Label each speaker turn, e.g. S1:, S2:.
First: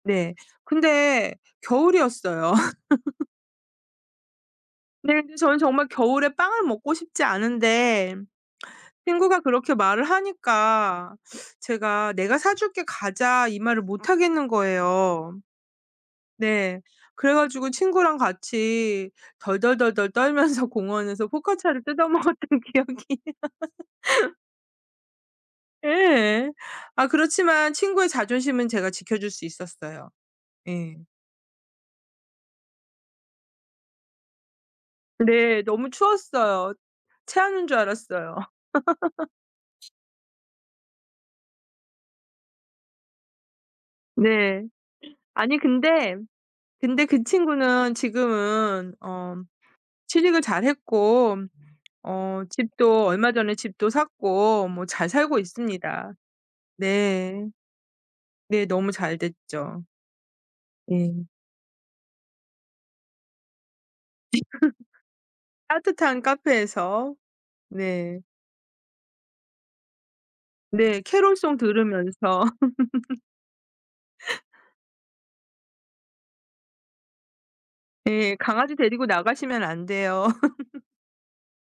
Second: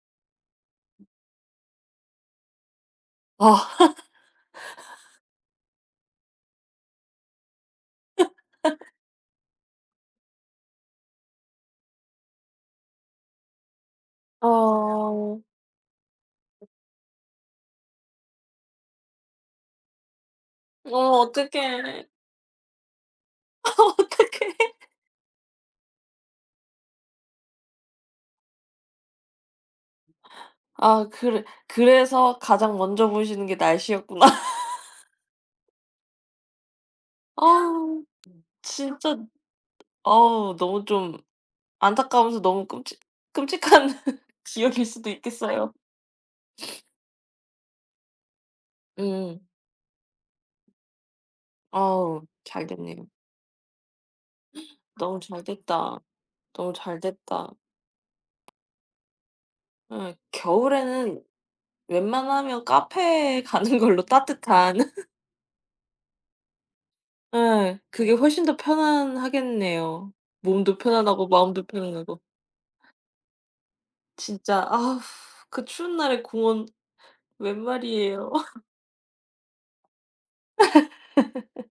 S1: 네. 근데 겨울이었어요.
S2: 아.
S1: 네. 그래서 저는 정말 겨울에 빵을 먹고 싶지 않은데 친구가 그렇게 말을 하니까 제가 "내가 사 줄게 가자." 이 말을 못 하겠는 거예요.
S2: 아.
S1: 네. 그래 가지고 친구랑 같이 덜덜덜덜 떨면서
S2: 어
S1: 공원에서 포카치아를
S2: 어떡해.
S1: 뜯어먹었던 기억이.
S2: 아 어떡해.
S1: 예. 아 그렇지만 친구의 자존심은 제가 지켜 줄 수 있었어요. 예.
S2: 아 그래 그래서 가장 먼저 보시는 게 날씨였구나.
S1: 네. 너무 추웠어요.
S2: 아
S1: 체하는 줄 알았어요.
S2: 진짜 어 너무 좀 안타까워서 너무 끔찍 끔찍한
S1: 네.
S2: 기억일 수도
S1: 아니
S2: 있겠어요.
S1: 근데 근데 그 친구는 지금은 어
S2: 음.
S1: 취직을 잘 했고
S2: 어우
S1: 어
S2: 잘 됐네요.
S1: 집도 얼마 전에 집도 샀고 뭐 잘
S2: 너무
S1: 살고
S2: 잘 됐다.
S1: 있습니다.
S2: 너무 잘
S1: 네.
S2: 됐다.
S1: 네 너무 잘 됐죠.
S2: 예 겨울에는
S1: 예.
S2: 웬만하면 카페에 가는 걸로 따뜻한.
S1: 따뜻한 카페에서.
S2: 예. 그게
S1: 네.
S2: 훨씬 더 편안하겠네요. 몸도
S1: 네.
S2: 편안하고
S1: 캐롤 송
S2: 마음도 편안하고.
S1: 들으면서.
S2: 진짜 아 그 추운 날에 공원 웬 말이에요?
S1: 예. 강아지 데리고 나가시면 안 돼요.